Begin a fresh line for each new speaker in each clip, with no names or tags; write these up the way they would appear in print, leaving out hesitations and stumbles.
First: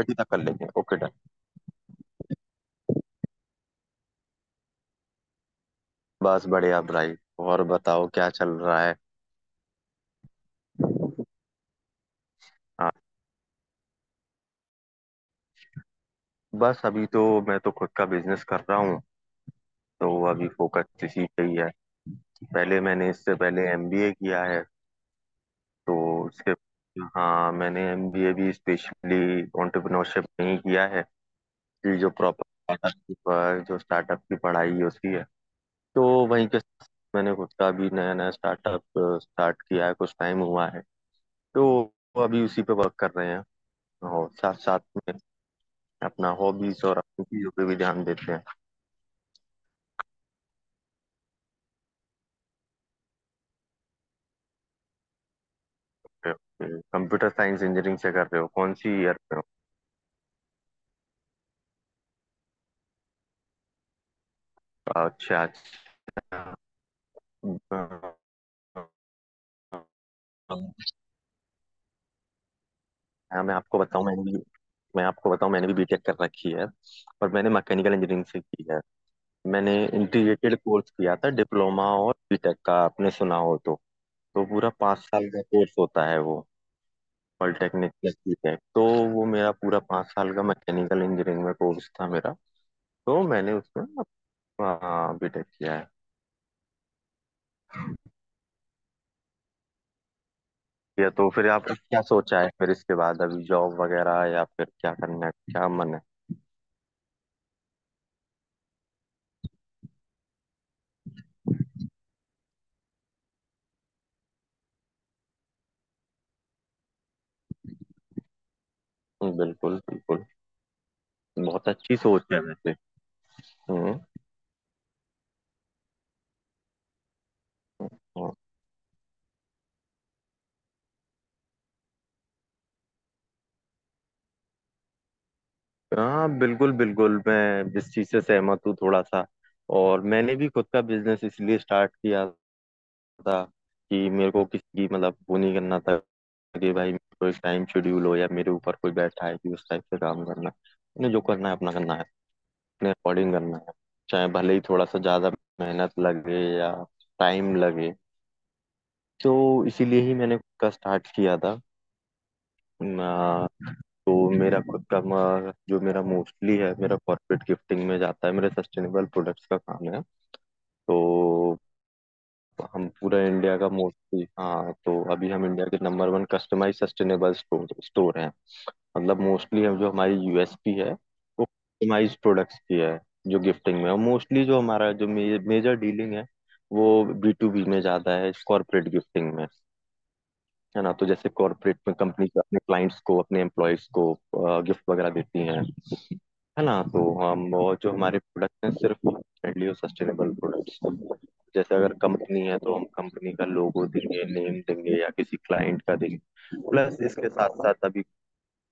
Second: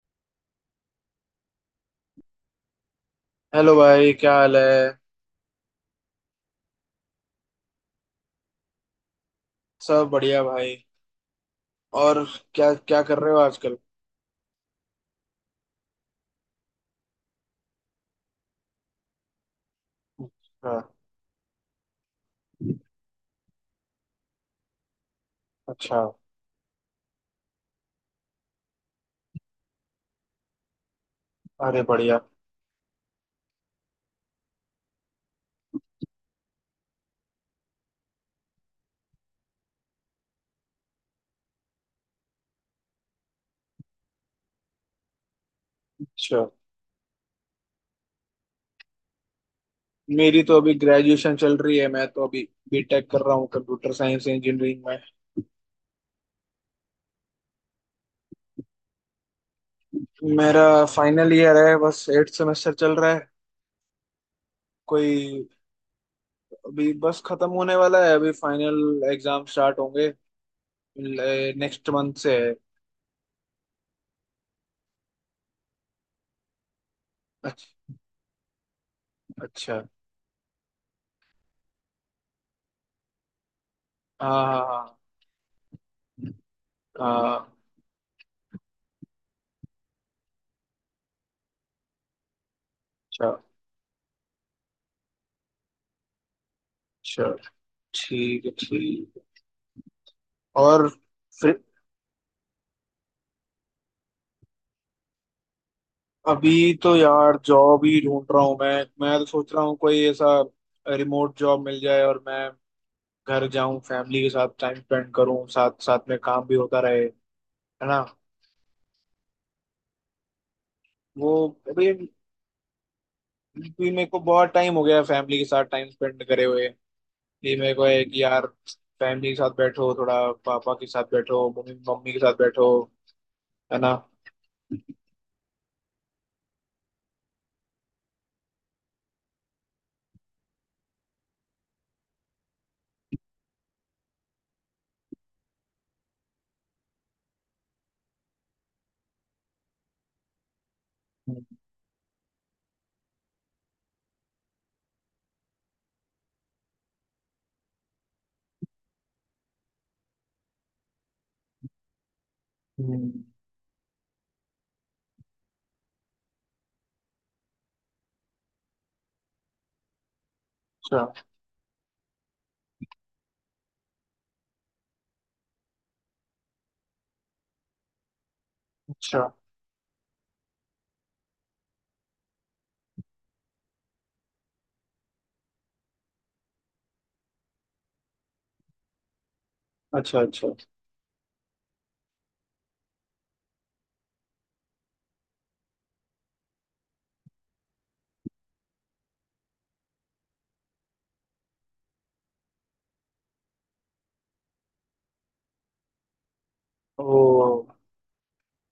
बैठ तक कर लेंगे ओके डन।
हेलो भाई, क्या हाल है।
बस बढ़िया भाई। और बताओ क्या चल रहा है।
सब बढ़िया भाई। और क्या
हाँ,
क्या कर रहे हो आजकल?
बस अभी तो मैं तो खुद का बिजनेस कर रहा हूँ। तो अभी
हाँ।
फोकस इसी पे ही है। पहले मैंने इससे पहले एमबीए किया है। तो
अच्छा।
उसके, हाँ मैंने एमबीए भी स्पेशली एंटरप्रेन्योरशिप में ही किया है।
अरे
कि जो
बढ़िया।
प्रॉपर स्टार्टअप की जो स्टार्टअप की पढ़ाई है उसकी है। तो वहीं के साथ मैंने खुद का भी नया नया स्टार्टअप स्टार्ट किया है, कुछ टाइम हुआ है। तो अभी उसी पे वर्क कर रहे हैं और साथ साथ में अपना
अच्छा।
हॉबीज और अपनी चीजों पे भी ध्यान देते हैं।
मेरी तो अभी ग्रेजुएशन चल रही है, मैं तो अभी बीटेक कर रहा हूँ कंप्यूटर साइंस इंजीनियरिंग में।
कंप्यूटर साइंस इंजीनियरिंग से कर रहे हो? कौन सी ईयर पे हो?
मेरा फाइनल ईयर है, बस एट सेमेस्टर चल रहा है।
अच्छा
कोई
अच्छा।
अभी बस खत्म होने वाला है, अभी फाइनल एग्जाम स्टार्ट होंगे नेक्स्ट मंथ से है।
हाँ मैं आपको बताऊं मैंने भी बीटेक कर रखी है। और मैंने
अच्छा
मैकेनिकल इंजीनियरिंग से की है। मैंने
अच्छा।
इंटीग्रेटेड कोर्स किया था, डिप्लोमा और बीटेक का आपने सुना हो तो। तो
हाँ।
पूरा
हाँ
पाँच साल का कोर्स होता है वो।
हाँ। हाँ।
Polytechnic plus BTech. तो वो मेरा पूरा पाँच साल का मैकेनिकल इंजीनियरिंग में कोर्स था मेरा। तो
अच्छा।
मैंने उसमें हाँ बीटेक किया है।
अच्छा। ठीक है ठीक है। और
ये तो फिर
फ्री,
आपने क्या सोचा है फिर इसके बाद, अभी जॉब वगैरह या फिर क्या करना है, क्या मन है?
अभी तो यार जॉब ही ढूंढ रहा हूँ मैं। मैं तो सोच रहा हूँ कोई ऐसा रिमोट जॉब मिल जाए और मैं घर जाऊं, फैमिली के साथ टाइम स्पेंड करूं, साथ साथ में काम भी होता रहे, है ना।
बिल्कुल बिल्कुल।
वो
बहुत
अभी
अच्छी सोच है वैसे।
भी
हम्म।
मेरे को बहुत टाइम हो गया फैमिली के साथ टाइम स्पेंड करे हुए। ये मेरे को है कि
हाँ।
यार फैमिली के साथ बैठो थोड़ा, पापा के साथ बैठो, मम्मी मम्मी के साथ बैठो, है ना।
हाँ, बिल्कुल बिल्कुल मैं जिस चीज से सहमत हूँ थोड़ा सा। और मैंने भी खुद का बिजनेस इसलिए स्टार्ट किया था कि मेरे को किसी मतलब वो नहीं करना था। कि भाई मेरे को एक टाइम शेड्यूल हो या मेरे ऊपर कोई बैठा है कि उस टाइप से काम करना है। मैंने जो
हम्म।
करना है अपना करना है। अपने अकॉर्डिंग करना है। चाहे भले ही थोड़ा सा ज्यादा मेहनत लगे या टाइम लगे। तो इसीलिए ही मैंने खुद का स्टार्ट किया था।
हम्म।
अ, तो मेरा खुद का जो मेरा मोस्टली है, मेरा कॉर्पोरेट गिफ्टिंग में जाता है, मेरे सस्टेनेबल प्रोडक्ट्स का काम है।
अच्छा।
तो हम पूरा इंडिया का मोस्टली, हाँ तो अभी हम इंडिया के number one customize sustainable store store हैं।
अच्छा।
मतलब मोस्टली हम, जो हमारी यूएसपी है वो कस्टमाइज्ड प्रोडक्ट्स की है। जो गिफ्टिंग में है। मोस्टली जो मेजर डीलिंग है वो बी टू बी में ज्यादा है, कॉर्पोरेट गिफ्टिंग में।
अच्छा। अच्छा।
है ना, तो जैसे कॉर्पोरेट में कंपनी अपने क्लाइंट्स को अपने एम्प्लॉयज को गिफ्ट वगैरह देती हैं। है ना, तो हम, और जो हमारे प्रोडक्ट हैं सिर्फ फ्रेंडली और सस्टेनेबल प्रोडक्ट्स। जैसे अगर कंपनी है तो हम कंपनी का लोगो देंगे, नेम देंगे, या किसी क्लाइंट का देंगे। Plus
O.
इसके साथ साथ अभी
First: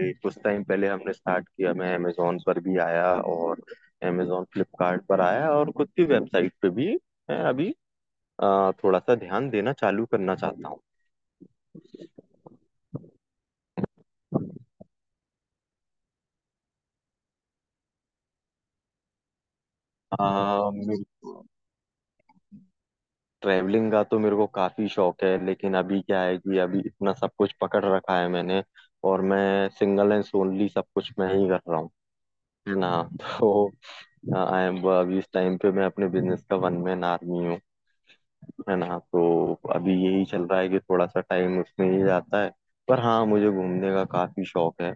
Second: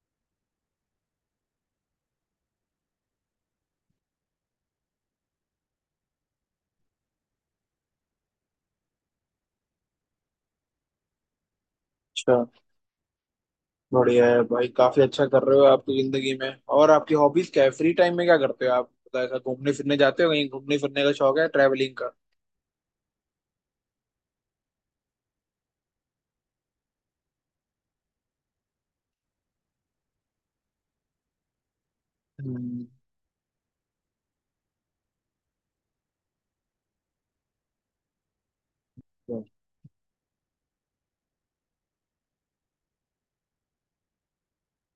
ये कुछ टाइम पहले हमने स्टार्ट किया, मैं अमेजोन पर भी आया। और अमेजोन, फ्लिपकार्ट पर आया और खुद की वेबसाइट पे भी मैं अभी थोड़ा सा ध्यान देना चालू करना चाहता हूँ।
अच्छा, बढ़िया है भाई, काफी अच्छा कर रहे हो आपकी जिंदगी में। और आपकी हॉबीज क्या है? फ्री टाइम में क्या करते हो आप? मतलब ऐसा घूमने फिरने जाते हो कहीं? घूमने
मेरे
फिरने का शौक
को
है? ट्रैवलिंग का?
ट्रैवलिंग का तो मेरे को काफी शौक है, लेकिन अभी क्या है कि अभी इतना सब कुछ पकड़ रखा है मैंने। और मैं सिंगल एंड सोनली सब कुछ मैं ही कर रहा हूँ। है
हम्म।
ना। तो आई एम, अभी इस टाइम पे मैं अपने बिजनेस का वन मैन आर्मी हूँ। है ना। तो
तो-
अभी यही चल रहा है कि थोड़ा सा टाइम उसमें ही जाता है। पर हाँ, मुझे घूमने का काफी शौक है।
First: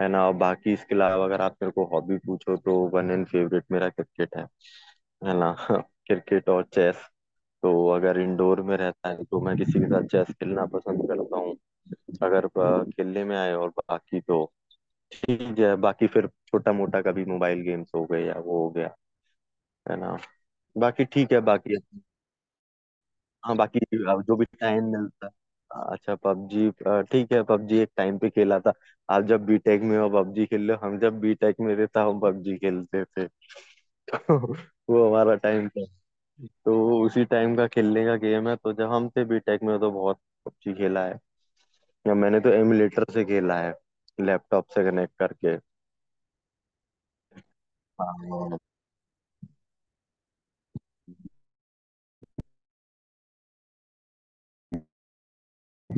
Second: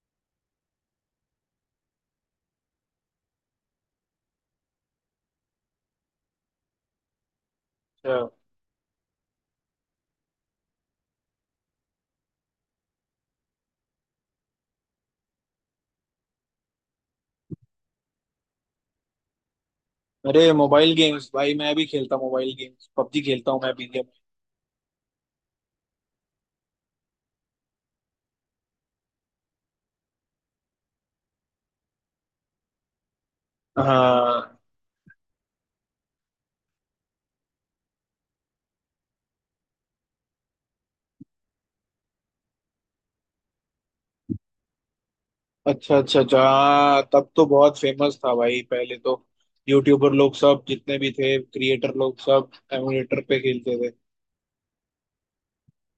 है ना, और बाकी इसके अलावा अगर आप मेरे को हॉबी पूछो तो वन एंड फेवरेट मेरा क्रिकेट है। है ना। क्रिकेट और चेस। तो अगर
अच्छा।
इंडोर में रहता है तो मैं किसी के साथ चेस खेलना पसंद करता हूँ। अगर खेलने में आए। और बाकी तो ठीक है, बाकी फिर छोटा मोटा कभी मोबाइल गेम्स हो गए या वो हो गया। है ना।
अरे मोबाइल
बाकी
गेम्स,
ठीक है,
भाई मैं
बाकी
भी खेलता हूँ मोबाइल गेम्स, पबजी खेलता
हाँ
हूँ मैं
बाकी
भी गेम।
अब जो भी टाइम मिलता है। अच्छा पबजी, ठीक है पबजी एक टाइम पे खेला था। आप जब बीटेक में हो पबजी खेल लो, हम जब बीटेक में रहता हम पबजी खेलते थे। तो
हाँ।
वो हमारा टाइम था। तो उसी टाइम का खेलने का गेम है, तो जब हम थे बीटेक में तो बहुत पबजी खेला है। या मैंने तो एमुलेटर से खेला है, लैपटॉप से कनेक्ट करके।
अच्छा अच्छा अच्छा, हाँ तब तो बहुत फेमस था
हाँ,
भाई पहले तो। यूट्यूबर लोग सब जितने भी थे, क्रिएटर लोग सब एमुलेटर पे खेलते थे।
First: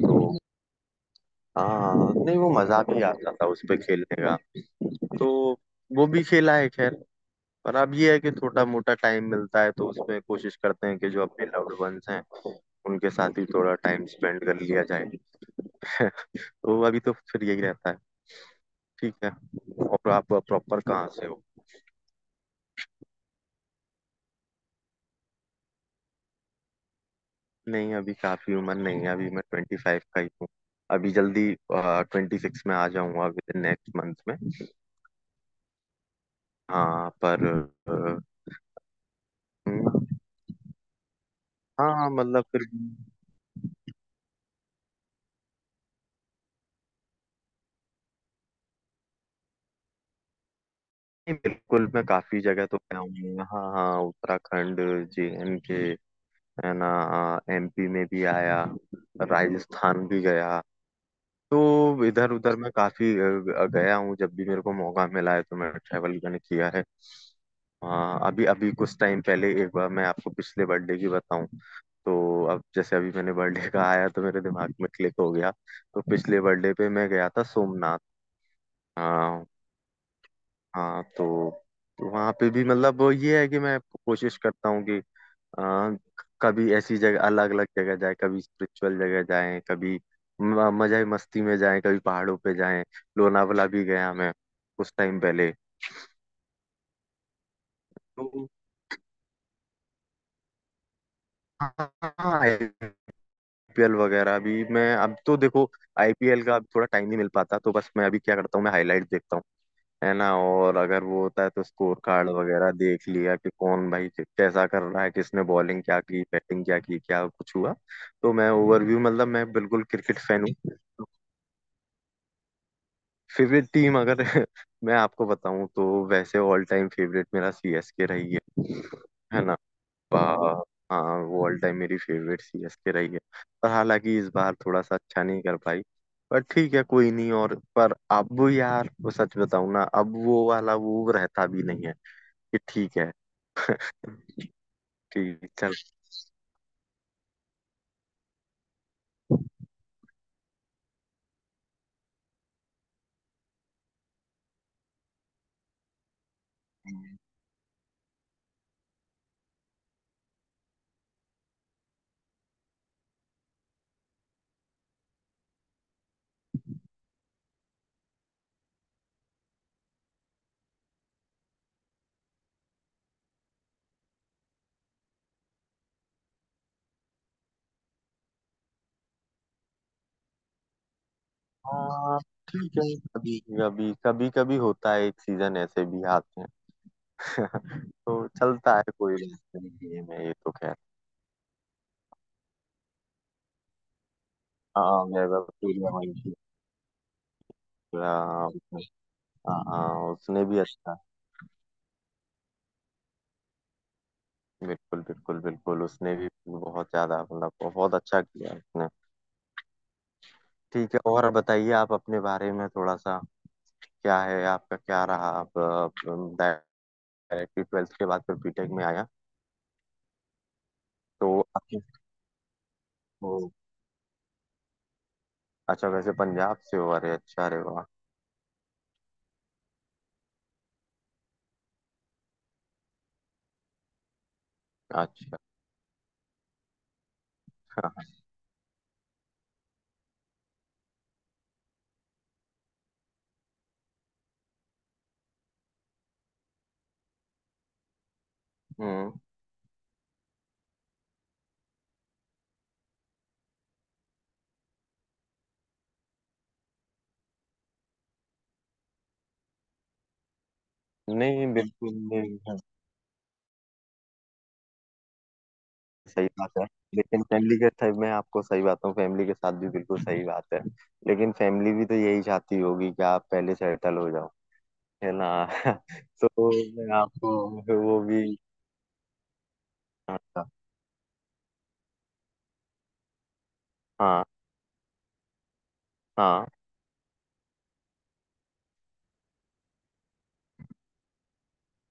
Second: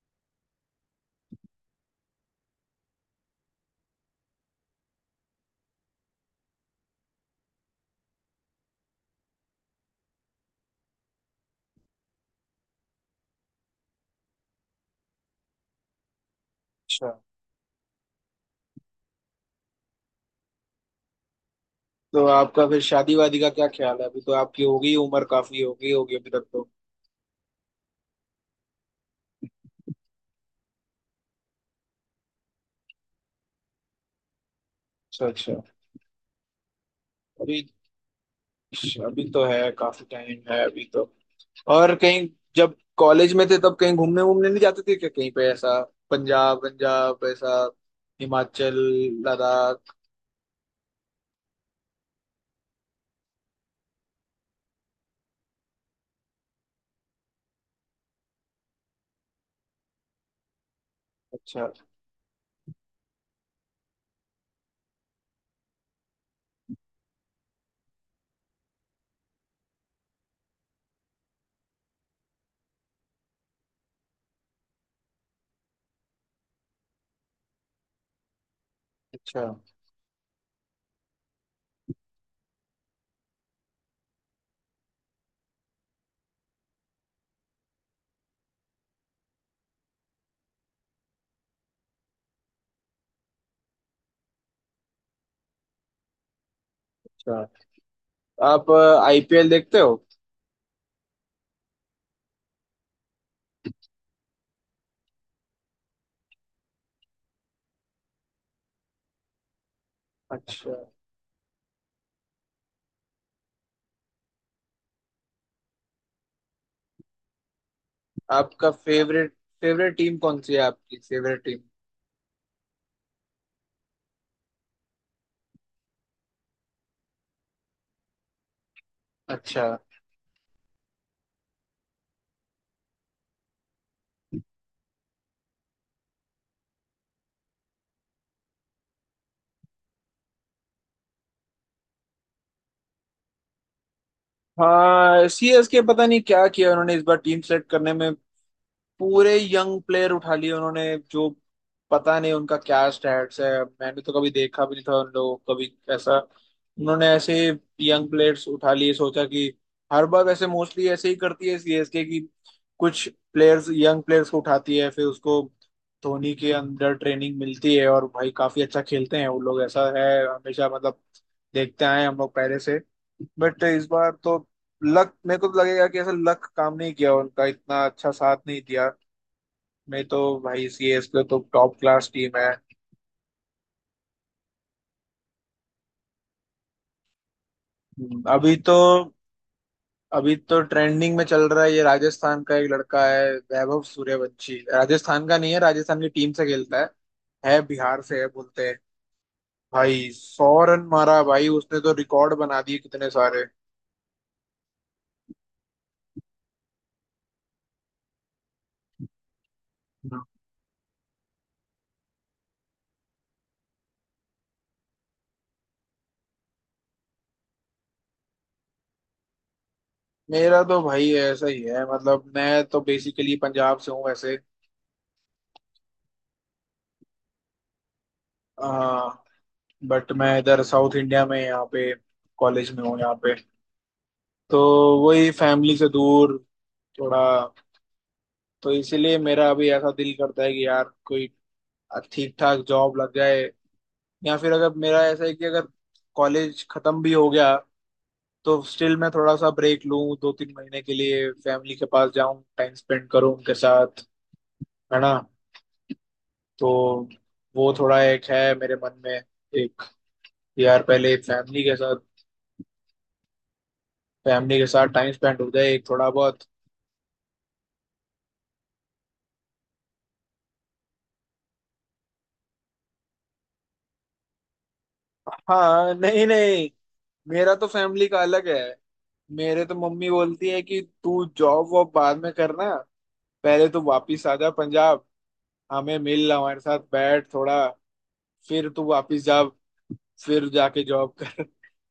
तो हाँ, नहीं वो मजा भी आता था उस पे खेलने का। तो वो भी खेला है, खैर। पर अब ये है कि थोड़ा मोटा टाइम मिलता है तो उसमें कोशिश करते हैं कि जो अपने लव्ड वंस हैं उनके साथ ही थोड़ा टाइम स्पेंड कर लिया जाए। तो अभी
अच्छा।
तो फिर यही रहता है। ठीक है। और आप प्रॉपर कहाँ से हो?
तो आपका फिर शादी वादी का क्या ख्याल है? अभी तो आपकी हो गई उम्र, काफी हो गई होगी अभी तक तो।
नहीं अभी काफी उम्र नहीं है, अभी मैं ट्वेंटी फाइव का ही हूँ। अभी जल्दी ट्वेंटी सिक्स में आ जाऊंगा विद इन नेक्स्ट मंथ में।
अच्छा अच्छा।
हाँ पर
अभी अभी तो है,
हम्म,
काफी टाइम है अभी तो। और
हाँ
कहीं
मतलब फिर,
जब कॉलेज में थे तब कहीं घूमने वूमने नहीं जाते थे क्या? कहीं पे ऐसा पंजाब पंजाब, ऐसा हिमाचल, लद्दाख?
नहीं, बिल्कुल मैं काफी जगह तो गया हूँ, हाँ हाँ, उत्तराखंड, जे एंड के। है ना। एमपी में भी आया। राजस्थान भी गया।
अच्छा।
तो इधर उधर मैं काफी गया हूँ जब भी मेरे को मौका मिला है तो मैं ट्रैवल मैंने किया है। हाँ अभी अभी कुछ टाइम पहले एक बार, मैं आपको पिछले बर्थडे की बताऊं। तो अब जैसे अभी मैंने बर्थडे का आया तो मेरे दिमाग में क्लिक हो गया। तो पिछले बर्थडे पे मैं गया था सोमनाथ।
अच्छा।
हाँ। हाँ, तो वहाँ पे भी मतलब वो ये है कि मैं कोशिश करता हूँ कि, हाँ, कभी ऐसी जगह अलग अलग जगह जाए, कभी स्पिरिचुअल जगह जाए, कभी मजे मस्ती में जाए, कभी पहाड़ों पे जाए। लोनावला भी गया मैं कुछ टाइम पहले।
अच्छा।
तो
आप आईपीएल देखते हो?
हाँ, आईपीएल वगैरह भी मैं, अब तो देखो आईपीएल का अब थोड़ा टाइम नहीं मिल पाता, तो बस मैं अभी क्या करता हूँ, मैं हाईलाइट देखता हूँ। है ना,
अच्छा।
और अगर वो होता है तो स्कोर कार्ड वगैरह देख लिया कि कौन भाई कैसा कर रहा है, किसने बॉलिंग क्या की, बैटिंग क्या की, क्या कुछ हुआ। तो मैं
आपका
ओवरव्यू, मतलब
फेवरेट,
मैं बिल्कुल
फेवरेट टीम
क्रिकेट
कौन
फैन
सी है? आपकी
हूँ।
Favourite team.
फेवरेट टीम अगर मैं आपको बताऊं तो वैसे ऑल टाइम फेवरेट मेरा सीएसके रही है। है ना।
अच्छा।
आ, हाँ वो ऑल टाइम मेरी फेवरेट सीएसके रही है। पर हालांकि इस बार थोड़ा सा अच्छा नहीं कर पाई। पर ठीक है कोई नहीं, और पर अब यार वो सच बताऊं ना, अब वो वाला वो रहता भी नहीं है। कि ठीक है।
हाँ
ठीक चल।
सीएसके पता नहीं क्या किया उन्होंने इस बार टीम सेलेक्ट करने में। पूरे यंग प्लेयर उठा लिए उन्होंने, जो पता नहीं उनका क्या स्टैट्स है, मैंने तो कभी देखा भी नहीं था उन लोगों को कभी ऐसा। उन्होंने ऐसे यंग प्लेयर्स उठा लिए सोचा कि, हर बार वैसे मोस्टली ऐसे ही करती है सीएसके की, कुछ प्लेयर्स, यंग प्लेयर्स को उठाती है, फिर उसको धोनी के अंदर ट्रेनिंग मिलती है और भाई काफी अच्छा खेलते हैं वो लोग। ऐसा है हमेशा मतलब, देखते आए हैं हम लोग पहले से। बट इस बार तो लक, मेरे को तो लगेगा कि ऐसा लक काम नहीं किया उनका, इतना अच्छा साथ नहीं दिया। में तो भाई सीएस के तो टॉप क्लास
हाँ
टीम है।
ठीक है। कभी कभी होता है, एक सीजन ऐसे भी आते हैं।
हम्म।
तो
अभी तो,
चलता है कोई बात नहीं, ये मैं, ये
अभी
तो
तो
कह।
ट्रेंडिंग में चल रहा है ये, राजस्थान का एक लड़का है वैभव सूर्यवंशी,
हाँ
राजस्थान का
मेरा
नहीं है,
प्रिय
राजस्थान की टीम
मंजू।
से खेलता है बिहार से है
हाँ,
बोलते हैं।
उसने।
भाई
हाँ, उसने
सौ
भी
रन
अच्छा।
मारा भाई उसने, तो रिकॉर्ड बना दिए कितने सारे।
बिल्कुल बिल्कुल बिल्कुल उसने भी बहुत ज्यादा, मतलब बहुत अच्छा किया उसने।
हम्म।
ठीक है। और बताइए आप अपने बारे में थोड़ा सा, क्या है आपका क्या रहा? आप डायरेक्टली ट्वेल्थ के बाद फिर बीटेक में आया?
मेरा तो भाई
तो
ऐसा ही
आप,
है, मतलब मैं तो बेसिकली
ओ,
पंजाब से हूँ वैसे।
अच्छा वैसे पंजाब से हो, अरे अच्छा, अरे वाह।
हाँ। बट मैं इधर साउथ इंडिया में यहाँ पे कॉलेज में हूँ यहाँ पे। तो वही,
अच्छा।
फैमिली से दूर थोड़ा। तो इसीलिए मेरा अभी ऐसा दिल करता है कि यार कोई ठीक ठाक जॉब लग जाए, या फिर अगर मेरा ऐसा है कि अगर कॉलेज खत्म भी हो गया तो स्टिल मैं
हम्म।
थोड़ा सा ब्रेक लूं, दो तीन महीने के लिए फैमिली के पास जाऊं, टाइम स्पेंड करूं उनके साथ, है ना। तो वो थोड़ा एक है मेरे मन में, एक, यार पहले
नहीं
फैमिली के
बिल्कुल
साथ,
नहीं।
फैमिली के साथ टाइम स्पेंड हो जाए एक थोड़ा
सही
बहुत।
बात है। लेकिन फैमिली के साथ, मैं आपको सही बात हूँ, फैमिली के साथ भी बिल्कुल सही बात है। लेकिन फैमिली भी तो यही चाहती होगी कि आप पहले सेटल हो जाओ। है ना।
हाँ नहीं
तो
नहीं,
मैं आपको
मेरा तो
वो
फैमिली का
भी,
अलग है। मेरे तो मम्मी
हाँ
बोलती है कि तू जॉब वॉब बाद में करना, पहले तू
हाँ
वापिस आ जा पंजाब, हमें मिल,
हाँ
हमारे साथ बैठ थोड़ा, फिर तू वापिस जा, फिर जाके जॉब कर।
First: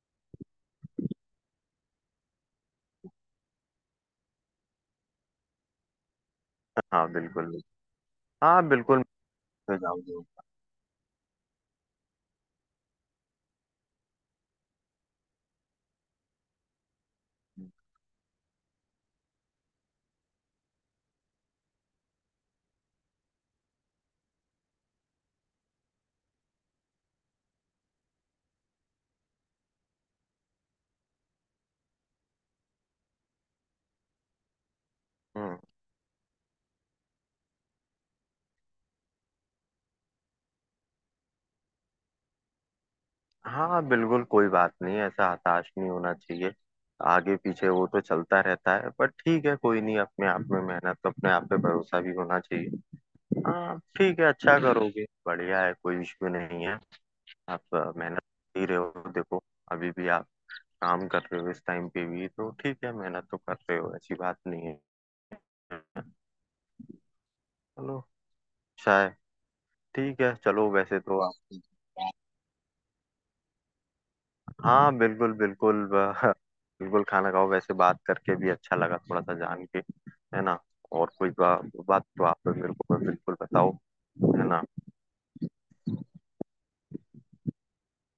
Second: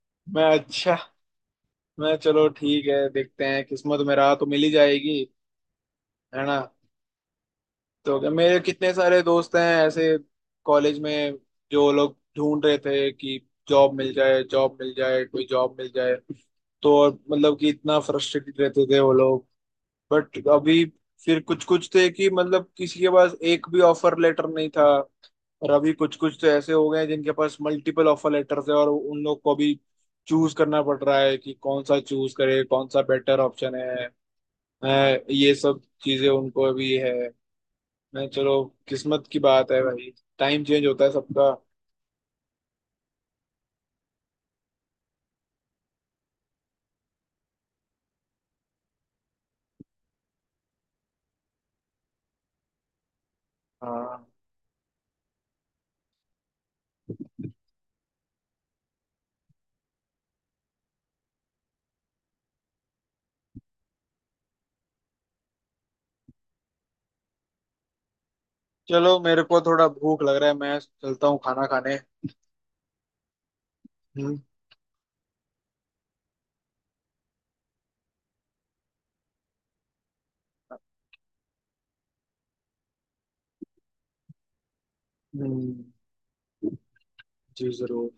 मैं अच्छा, मैं चलो ठीक है, देखते हैं किस्मत में रहा तो मिल ही जाएगी, है ना।
हाँ बिल्कुल।
तो मेरे
हाँ
कितने
बिल्कुल
सारे दोस्त हैं
मैं तो
ऐसे
जाऊंगी।
कॉलेज में जो लोग ढूंढ रहे थे कि जॉब मिल जाए, जॉब मिल जाए, कोई जॉब मिल जाए, तो और मतलब कि इतना फ्रस्ट्रेटेड रहते थे वो लोग। बट अभी फिर कुछ कुछ थे कि मतलब किसी के पास एक भी ऑफर लेटर नहीं था, और अभी कुछ कुछ तो ऐसे हो गए हैं जिनके पास मल्टीपल ऑफर लेटर्स है और उन लोग को भी चूज करना पड़ रहा है कि कौन सा चूज करे, कौन सा बेटर ऑप्शन है। हैं, ये
हम्म।
सब चीजें उनको भी है। हैं, चलो किस्मत की बात है भाई, टाइम चेंज होता है सबका।
हाँ बिल्कुल, कोई बात नहीं, ऐसा हताश नहीं होना चाहिए। आगे पीछे वो तो चलता रहता है, पर ठीक है कोई नहीं, अपने आप में मेहनत अपने आप पे भरोसा भी होना चाहिए। हाँ ठीक
हाँ,
है, अच्छा करोगे, बढ़िया है, कोई इश्यू नहीं है। आप मेहनत कर ही रहे हो देखो। अभी भी आप काम कर रहे हो, इस टाइम पे भी तो ठीक है, मेहनत तो कर रहे हो, ऐसी बात नहीं है। चलो। अच्छा है।
चलो मेरे को थोड़ा
ठीक
भूख लग
है
रहा है,
चलो,
मैं
वैसे तो
चलता
आप,
हूँ खाना खाने। हम्म।
हाँ बिल्कुल बिल्कुल बिल्कुल खाना खाओ, वैसे बात करके भी अच्छा लगा थोड़ा सा जान के। है ना। और कोई बात तो आप मेरे को बिल्कुल बताओ। है ना।
हम्म, जी जरूर।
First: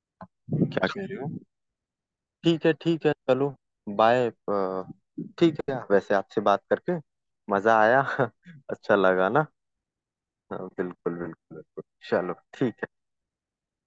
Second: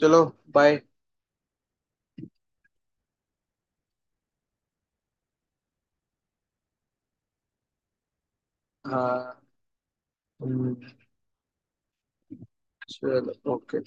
चलो, बाय।
क्या कह रहे हो? ठीक है चलो। बाय ठीक है। वैसे आपसे बात करके मजा आया। अच्छा लगा
हाँ।
ना। हाँ,
हम्म।
बिल्कुल बिल्कुल बिल्कुल। चलो। ठीक है।
चलो ओके।